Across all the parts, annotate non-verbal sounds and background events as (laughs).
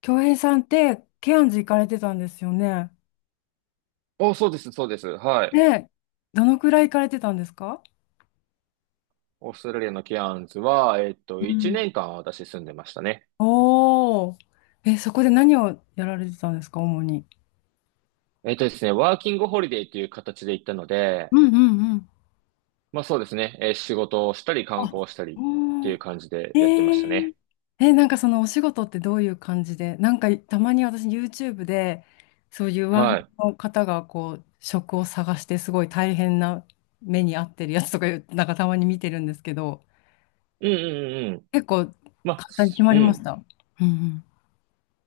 京平さんって、ケアンズ行かれてたんですよね。お、そうです、そうです。はい。で、どのくらい行かれてたんですか？オーストラリアのケアンズは、う1ん、年間私住んでましたね。おー。え、そこで何をやられてたんですか、主に。えっとですね、ワーキングホリデーという形で行ったので、うんうんうん、まあそうですね、仕事をしたり観あ、光をしたりっておいー。う感じでやってましたえ、ね。ええ、なんかそのお仕事ってどういう感じで、なんかたまに私 YouTube で、そういうワーホはリの方がこう、職を探してすごい大変な目に遭ってるやつとかいう、なんかたまに見てるんですけど、い。うんうんうんうん。結構簡まあ、単に決すまうりましん。た。うんうん、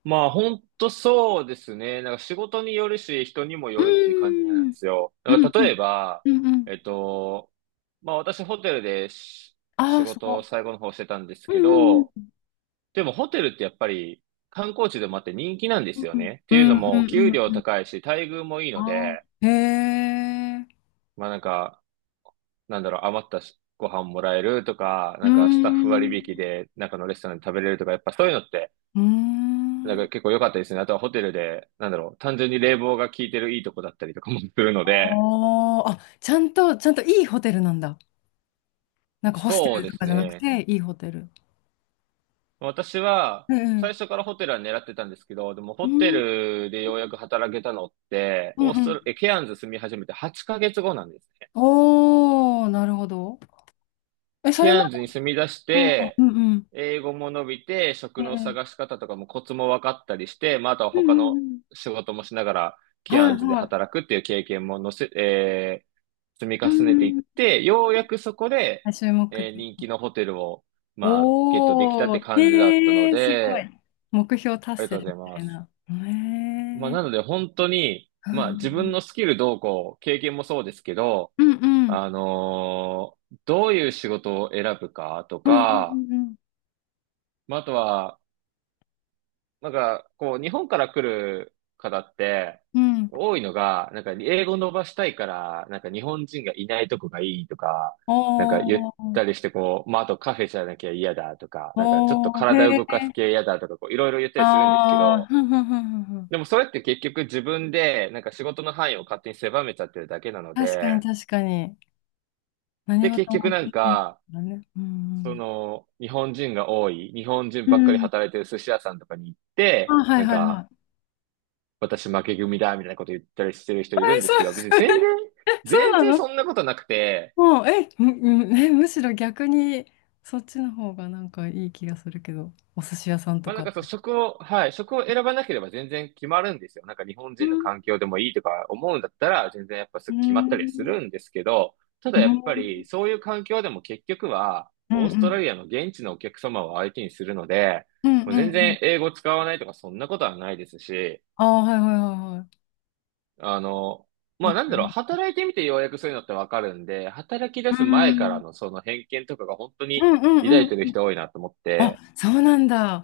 まあ本当そうですね。なんか仕事によるし、人にもうよるっていう感じなーんでん。すよ。うだかんらうん例えば、うんうん。えっと、まあ私ホテルでああ仕ー、す事ごをい。最後の方してたんですうけんど、でもホテルってやっぱり観光地でもあって人気なんでうすんようんね。っうていうのんうんも、うん給うん料うん。高いし、待遇もいいあのあで、ー。へえ。まあなんか、なんだろう、余ったしご飯もらえるとか、うーなんかスタッフ割引ん。で中のレストランで食べれるとか、やっぱそういうのって、うーなんん。か結構良かったですね。あとはホテルで、なんだろう、単純に冷房が効いてるいいとこだったりとかもするのあで、あ。あ、ちゃんと、ちゃんといいホテルなんだ。なんかホステそうルでとすかじゃなくね。て、いいホテル。私は、うんうん。最初からホテルは狙ってたんですけど、でもうホテんルでようやく働けたのって、うオーんうストん。ラ、え、ケアンズ住み始めて8ヶ月後なんですね。おお、なるほど。え、そケれまアンズに住み出しでも、て、うんうん。英語も伸びて、え職のえ。探し方とかもコツも分かったりして、まあ、あとはうん他うんうのん。仕事もしながら、ケはアいンズではい。働くっていう経験ものせ、えー積みう重ねていっんて、ようやくそこうで、ん。注目的。人気のホテルを、まあ、ゲットできたっおてー、感じだったへのえー、すごで、い。目標あ達りが成とうござみいたまいす。な。へえまあ、なー、ので本当に、うまあ、自分んのスキルどうこう、経験もそうですけど、うんうん。どういう仕事を選ぶかとうんか、うんまあ、あとは、なんか、こう、日本から来る方って、うんうん。うん。多いのが、なんか、英語伸ばしたいから、なんか、日本人がいないとこがいいとか、なんか、言おっー、たりして、こう、まあ、あとカフェじゃなきゃ嫌だとか、なんか、ちょっとおー、体へえ、動かす系嫌だとか、こう、いろいろ言ったりするんですけあー、ど、ふんふんふんふんふん。でもそれって結局自分でなんか仕事の範囲を勝手に狭めちゃってるだけなの確かにで、確かに。何で結事局もなん経験か、だね。うそんの日本人が多い、日本人うばっかん。りうん。働いてる寿司屋さんとかに行っあ、て、はいなんはいはかい。私負け組だみたいなこと言ったりしてる人いるえ、んでそすけう、ど、別に全然、(laughs) え、そう全な然その？んなことなくて、もう、え、むむえ、むしろ逆に、そっちの方がなんかいい気がするけど、お寿司屋さんとまあなんか。かそう、職を、はい、職を選ばなければ全然決まるんですよ。なんか日本う人のん、環境でもいいとか思うんだったら、全然やっぱすうぐ決まっん、うたりはすん、るんですけど、たうだやっぱりん、そういう環境でも結局は、うオーストラん、リアの現地のお客様を相手にするので、うん、うもう全然ん。英語使わないとかそんなことはないですし、ああ、はいはいはいはあの、い。まあいなんくらだろう、ね。働いてみてようやくそういうのってわかるんで、働き出うすん、う前からん、のその偏見とかが本当うに抱いん、てるうん。人多いなと思っあ、て、そうなんだ。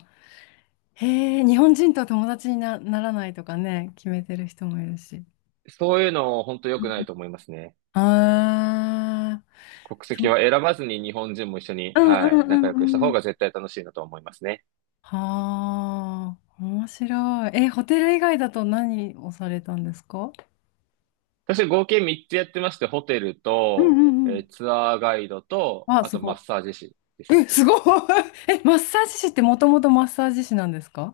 へえ、日本人とは友達にならないとかね、決めてる人もいるし。そういうの本当良くないと思いますね。ああー、国そ籍はう。選ばずに日本人も一緒に、うん、うはい、ん、う仲良くしたん、う方ん。が絶対楽しいなと思いますね。はあ、面白い。え、ホテル以外だと何をされたんですか？私合計3つやってまして、ホテルうん、うと、ん、うん。ツアーガイドと、あ、あすとマごッサージ師でい。すね。っえ、すごい。(laughs) え、マッサージ師ってもともとマッサージ師なんですか？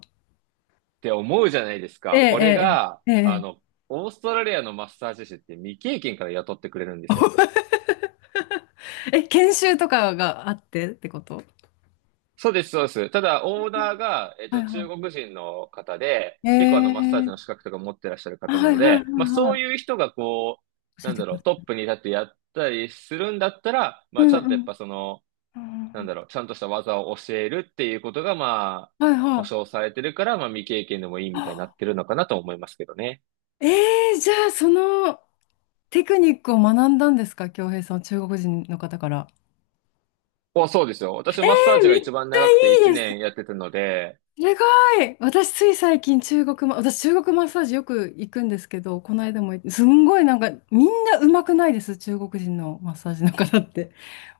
て思うじゃないですえか。これえ、が、ええ、ええ。オーストラリアのマッサージ師って未経験から雇ってくれるんですよ。え、研修とかがあってってこと？そうです、そうです。ただ、オーナーが、はい中は国人の方で、い。え結構マッサージの資え。格とか持ってらっしゃるあ、方なはいのはいはいで、まあ、そうはいう人がこう、い。教えなんてだくろだう、さトッい。プに立ってやったりするんだったら、うまあ、ちんうゃんとやっん。ぱその、うなんん、だろう、ちゃんとした技を教えるっていうことが、まあ、はいは保い。証されてるから、まあ、未経験でもいいみたいになあ、ってるのかなと思いますけどね。ええ、じゃあそのテクニックを学んだんですか京平さん、中国人の方から。お、そうですよ。私、えマッサーえ、ジがめっち一番長くてゃい1いで年す。やってたので、ええかい、私中国マッサージよく行くんですけど、この間もすんごいなんかみんな上手くないです中国人のマッサージの方って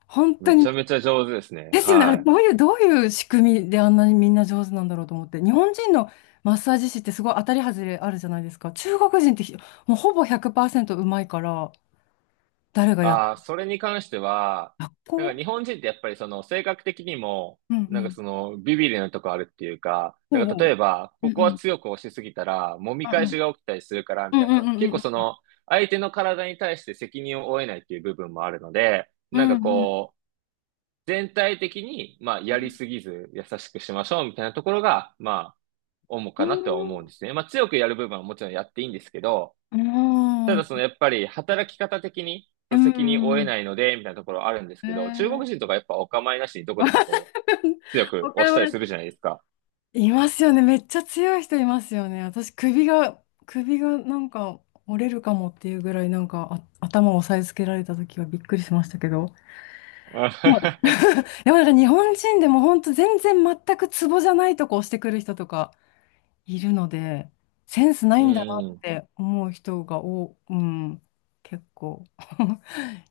本当めに。ちゃめちゃ上手ですね。ですよね。はい。どういうどういう仕組みであんなにみんな上手なんだろうと思って、日本人のマッサージ師ってすごい当たりハズレあるじゃないですか。中国人ってもうほぼ100%上手いから誰がやっ、ああ、それに関しては、学なんか校？日本人ってやっぱりその性格的にも、うんうなんかん。そのビビりなとこあるっていうか、うなんんうか例えん。ば、うこんこはうん。強く押しすぎたら、揉み返しが起きたりするから、うみたんいうんな。うん結うん構そうん。の、相手の体に対して責任を負えないっていう部分もあるので、うなんかんうん。こう、全体的に、まあ、やりすぎず、優しくしましょう、みたいなところが、まあ、主かなって思うんですね。まあ、強くやる部分はもちろんやっていいんですけど、うんたうだそのん。やっぱり働き方的にそうの責任を負えん。ないので、みたいなところあるんですけど、中国え、人とかやっぱお構いなしにどこでもこう、強く他押しは たりす (laughs)、るじゃないですか。いますよね。めっちゃ強い人いますよね。私、首がなんか折れるかもっていうぐらい、なんかあ頭を押さえつけられた時はびっくりしましたけど。はい。 (laughs) でもなんか日本人でも本当全然全くツボじゃないとこ押してくる人とかいるので、センスなういんだなんうっん。て思う人がお、うん、結構 (laughs)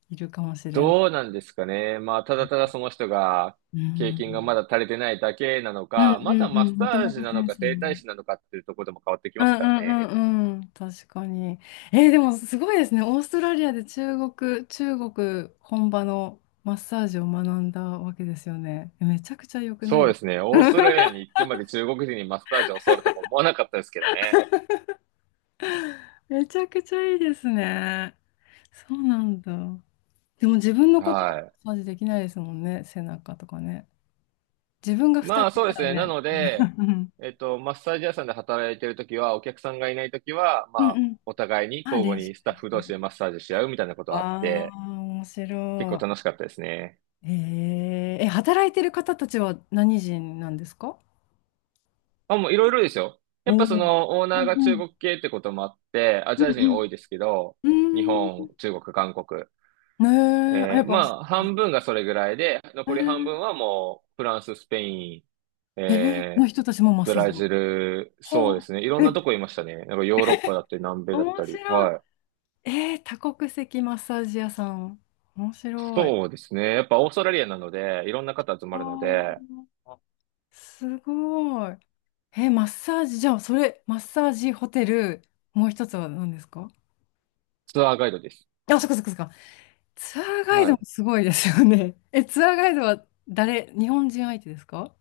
いるかもしれん。どうなんですかね。まあ、ただただその人が、う経験がまだん。足りてないだけなのうんか、まうたんうマん。ッもとサーもジとなセのンかス整な体い。師なのかっていうところでも変わってきうまんすからうね。んうんうん。確かに。えーでもすごいですね。オーストラリアで中国本場のマッサージを学んだわけですよね。めちゃくちゃ良くなそいうでですすね。オーストラか？ リアに行ってまで中国人にマッサージを教わるとか思わなかったですけどね。(laughs) めちゃくちゃいいですね。そうなんだ。でも自分のことははい。マッサージできないですもんね。背中とかね。自分が2ま人あいそうたですらね。なね。ので、(laughs) うんマッサージ屋さんで働いてるときは、お客さんがいないときは、まうんうあ、ん。お互いにあ、交練互習にスタッしフて同みた。士でマッサージし合うみたいなことあっあて、あ、面結構白楽しかったですね。い。えー、え、働いてる方たちは何人なんですか？あ、もういろいろですよ。やっおぱそお。の、オーうナーんがう中ん。国系ってこともあって、アうジんア人う多ん。いですけど、う日ー本、ん。中国、韓国。ねえ、あ、やっぱ、まあ、半分がそれぐらいで、え残り半ー、分はもう、フランス、スペイン、えーえのー人たちもマッブサージラジの。ル、そうではすね。いろあ。んなえ、とこいましたね。なんかヨーロッパだったり、南米だっ面たり。白い。はい。えー、多国籍マッサージ屋さん。面白い。そうですね。やっぱオーストラリアなので、いろんな方集まるのあで、あ、すごい。えーマッサージ、じゃあ、それ、マッサージホテル、もう一つは何ですか？ツアーガイドです。あ、そっかそっかそっか。ツアーガイはドもい。すごいですよね。(laughs) え、ツアーガイドは誰、日本人相手ですか？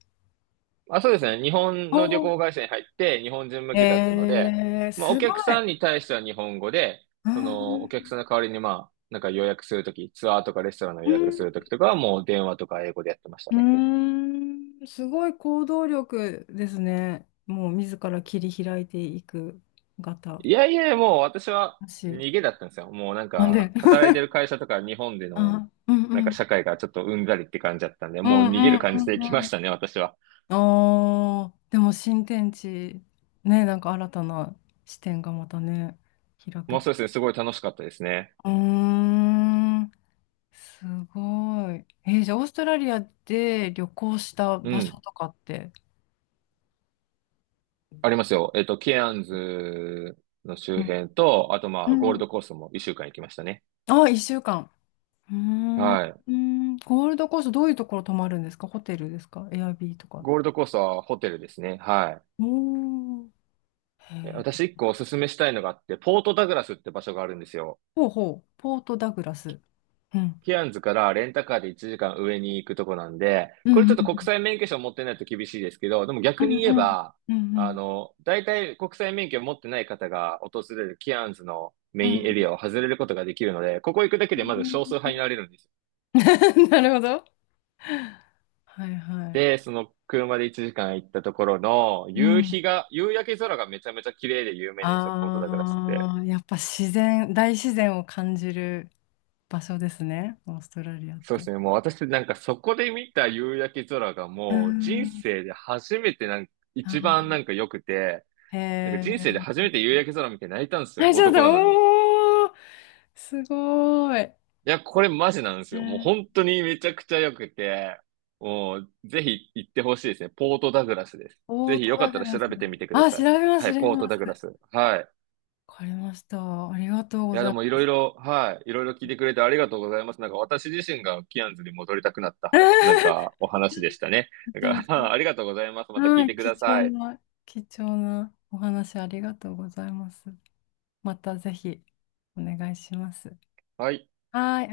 あ、そうですね。日本おの旅ー、行会社に入って、日本人向けだったので、えー、まあ、おすご客い。さんに対しては日本語で、うーその、お客ん、さんの代わりに、まあ、なんか予約するとき、ツアーとかレストランのう予約すん、るときとかは、もう電話とか英語でやってましたうね。ーんすごい行動力ですね。もう自ら切り開いていく方。いやいや、もう私は私。逃げだったんですよ。もうなんなんで、か、(laughs) 働いてる会社とか日本での、あ、うんうなんかん。社会がちょっとうんざりって感じだったんで、うもう逃げんうるん感じでう行きんまうしん。たね、私は。あーでも新天地、ね、なんか新たな視点がまたね、開けもうて。そうですね、すごい楽しかったですね。うーん、すごい。えーじゃあオーストラリアで旅行したう場所ん。とかって。ありますよ。ケアンズのう周ん。辺と、あとまあ、ゴールうん、ドコーストも一週間行きましたね。あ、1週間。うーん、うはい。ーんゴールドコーストどういうところ泊まるんですか？ホテルですか？エアビーとか。ゴールドコーストはホテルですね。はおー。へい。えー、私一個おすすめしたいのがあって、ポートダグラスって場所があるんですよ。ほうほう。ポートダグラス。うん。ケアンズからレンタカーで1時間上に行くとこなんで、うんこれちうょっと国ん際免許証持ってないと厳しいですけど、でもう逆んにう言えんば、うんう大体国際免許を持ってない方が訪れるケアンズのんメうインエん。リアを外れることができるので、ここ行くだけうでまずん、 少数派になれるんですよ。 (laughs) なるほど。はいはい。で、その車で1時間行ったところの、う夕日ん。が、夕焼け空がめちゃめちゃ綺麗で有名なんですよ、ポートダグラスって。ああ、やっぱ自然、大自然を感じる場所ですね。オーストラリアっそうでて。すね、もう私なんかそこで見た夕焼け空がうもう人ん。生で初めてなんか、あ一番なー、んか良くて、へなんか人生でえ。初めて夕焼け空見て泣いたんですはよ、い、ちょっ男なのに。いと、おー、すごーい。や、これマジなんでうすよ。もうん、本当にめちゃくちゃ良くて、もうぜひ行ってほしいですね。ポートダグラスです。オぜーひトよかダったグらラ調ス。べてみてくだあ、さ調い。べます、は調い、べポートます。ダグラス。はい。わかりました。ありがとういごや、ざでいもいまろいす。ろ、はい、いろいろ聞いてくれてありがとうございます。なんか私自身がキアンズに戻りたくなった、なん (laughs) かお話でしたね。めなちゃめんちか (laughs) ありがゃ、とうございます。また聞はいい、てく貴だ重さい。な、貴重なお話ありがとうございます。またぜひお願いします。はい。はい。